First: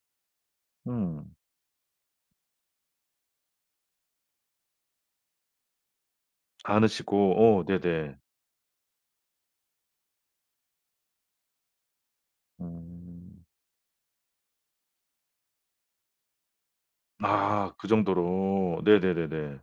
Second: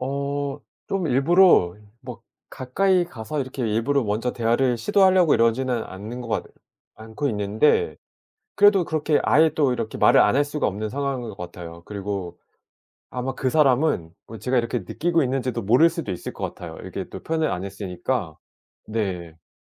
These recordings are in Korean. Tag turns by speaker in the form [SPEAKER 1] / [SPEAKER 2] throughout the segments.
[SPEAKER 1] 어 좀
[SPEAKER 2] 음.
[SPEAKER 1] 일부러 뭐 가까이 가서 이렇게 일부러 먼저 대화를 시도하려고 이러지는 않는 것 같 않고
[SPEAKER 2] 않으시고. 어
[SPEAKER 1] 있는데
[SPEAKER 2] 네네.
[SPEAKER 1] 그래도 그렇게 아예 또 이렇게 말을 안 할 수가 없는 상황인 것 같아요. 그리고 아마
[SPEAKER 2] 음.
[SPEAKER 1] 그 사람은 어 제가 이렇게 느끼고 있는지도 모를 수도 있을 것 같아요 이렇게 또 표현을 안
[SPEAKER 2] 아 그
[SPEAKER 1] 했으니까
[SPEAKER 2] 정도로.
[SPEAKER 1] 네.
[SPEAKER 2] 네네네네.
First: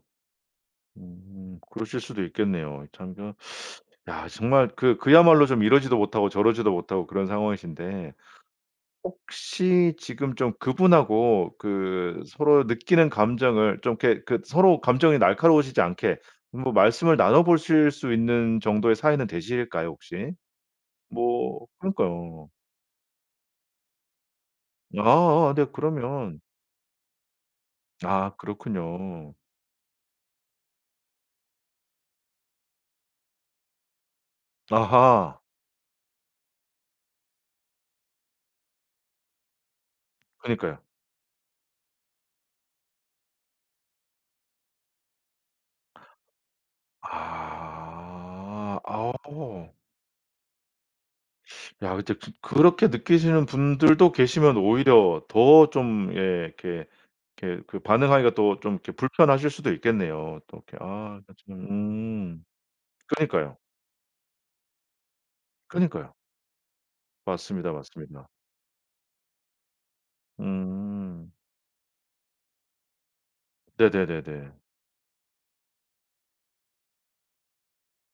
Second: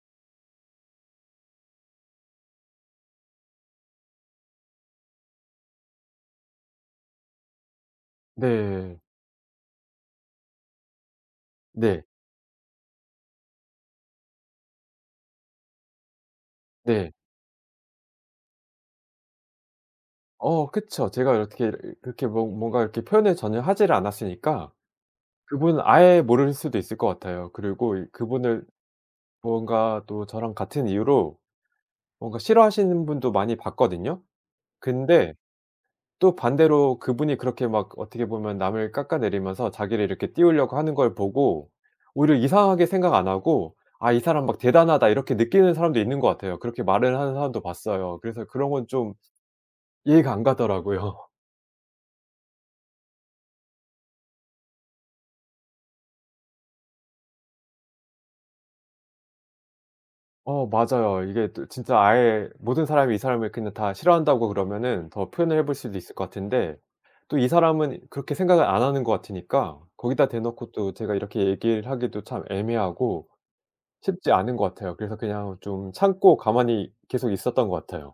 [SPEAKER 2] 음 그러실 수도 있겠네요. 참 좀 야 정말 그 그야말로 좀 이러지도 못하고 저러지도 못하고 그런 상황이신데
[SPEAKER 1] 네.
[SPEAKER 2] 혹시 지금 좀 그분하고
[SPEAKER 1] 네.
[SPEAKER 2] 그 서로 느끼는 감정을 좀 이렇게 그 서로 감정이 날카로우시지 않게 뭐
[SPEAKER 1] 네.
[SPEAKER 2] 말씀을 나눠보실 수 있는 정도의 사이는 되실까요, 혹시?
[SPEAKER 1] 어 그쵸. 제가
[SPEAKER 2] 뭐
[SPEAKER 1] 이렇게 이 이렇게 뭐
[SPEAKER 2] 그러니까요.
[SPEAKER 1] 뭔가 이렇게 표현을 전혀 하지를 않았으니까
[SPEAKER 2] 아아아 네
[SPEAKER 1] 그분은 아예
[SPEAKER 2] 그러면
[SPEAKER 1] 모를 수도 있을 것 같아요. 그리고 이
[SPEAKER 2] 아
[SPEAKER 1] 그분을
[SPEAKER 2] 그렇군요.
[SPEAKER 1] 뭔가 또 저랑 같은 이유로 뭔가 싫어하시는 분도 많이 봤거든요. 근데
[SPEAKER 2] 아하.
[SPEAKER 1] 또 반대로 그분이 그렇게 막 어떻게 보면 남을 깎아내리면서 자기를 이렇게 띄우려고
[SPEAKER 2] 그니까요.
[SPEAKER 1] 하는 걸 보고 오히려 이상하게 생각 안 하고 '아 이 사람 막 대단하다.' 이렇게 느끼는 사람도 있는 것 같아요. 그렇게 말을 하는 사람도 봤어요. 그래서 그런
[SPEAKER 2] 아.
[SPEAKER 1] 건 좀
[SPEAKER 2] 어.
[SPEAKER 1] 이해가 안 가더라고요.
[SPEAKER 2] 야 그 저 저 그렇게 느끼시는 분들도 계시면 오히려 더 좀 예 이렇게 이렇게 그 반응하기가 또 좀 이렇게 불편하실 수도 있겠네요. 또
[SPEAKER 1] 어
[SPEAKER 2] 이렇게 아
[SPEAKER 1] 맞아요.
[SPEAKER 2] 그
[SPEAKER 1] 이게
[SPEAKER 2] 참
[SPEAKER 1] 또 진짜
[SPEAKER 2] 음.
[SPEAKER 1] 아예 모든 사람이 이 사람을
[SPEAKER 2] 그니까요.
[SPEAKER 1] 그냥 다 싫어한다고 그러면은 더 표현을 해볼 수도
[SPEAKER 2] 그니까요.
[SPEAKER 1] 있을 것 같은데 또 이
[SPEAKER 2] 맞습니다,
[SPEAKER 1] 사람은
[SPEAKER 2] 맞습니다.
[SPEAKER 1] 그렇게 생각을 안 하는 것 같으니까 거기다 대놓고 또 제가
[SPEAKER 2] 음.
[SPEAKER 1] 이렇게 얘기를 하기도 참 애매하고 쉽지
[SPEAKER 2] 네네네네.
[SPEAKER 1] 않은 거 같아요. 그래서 그냥 좀 참고 가만히 계속 있었던 것 같아요.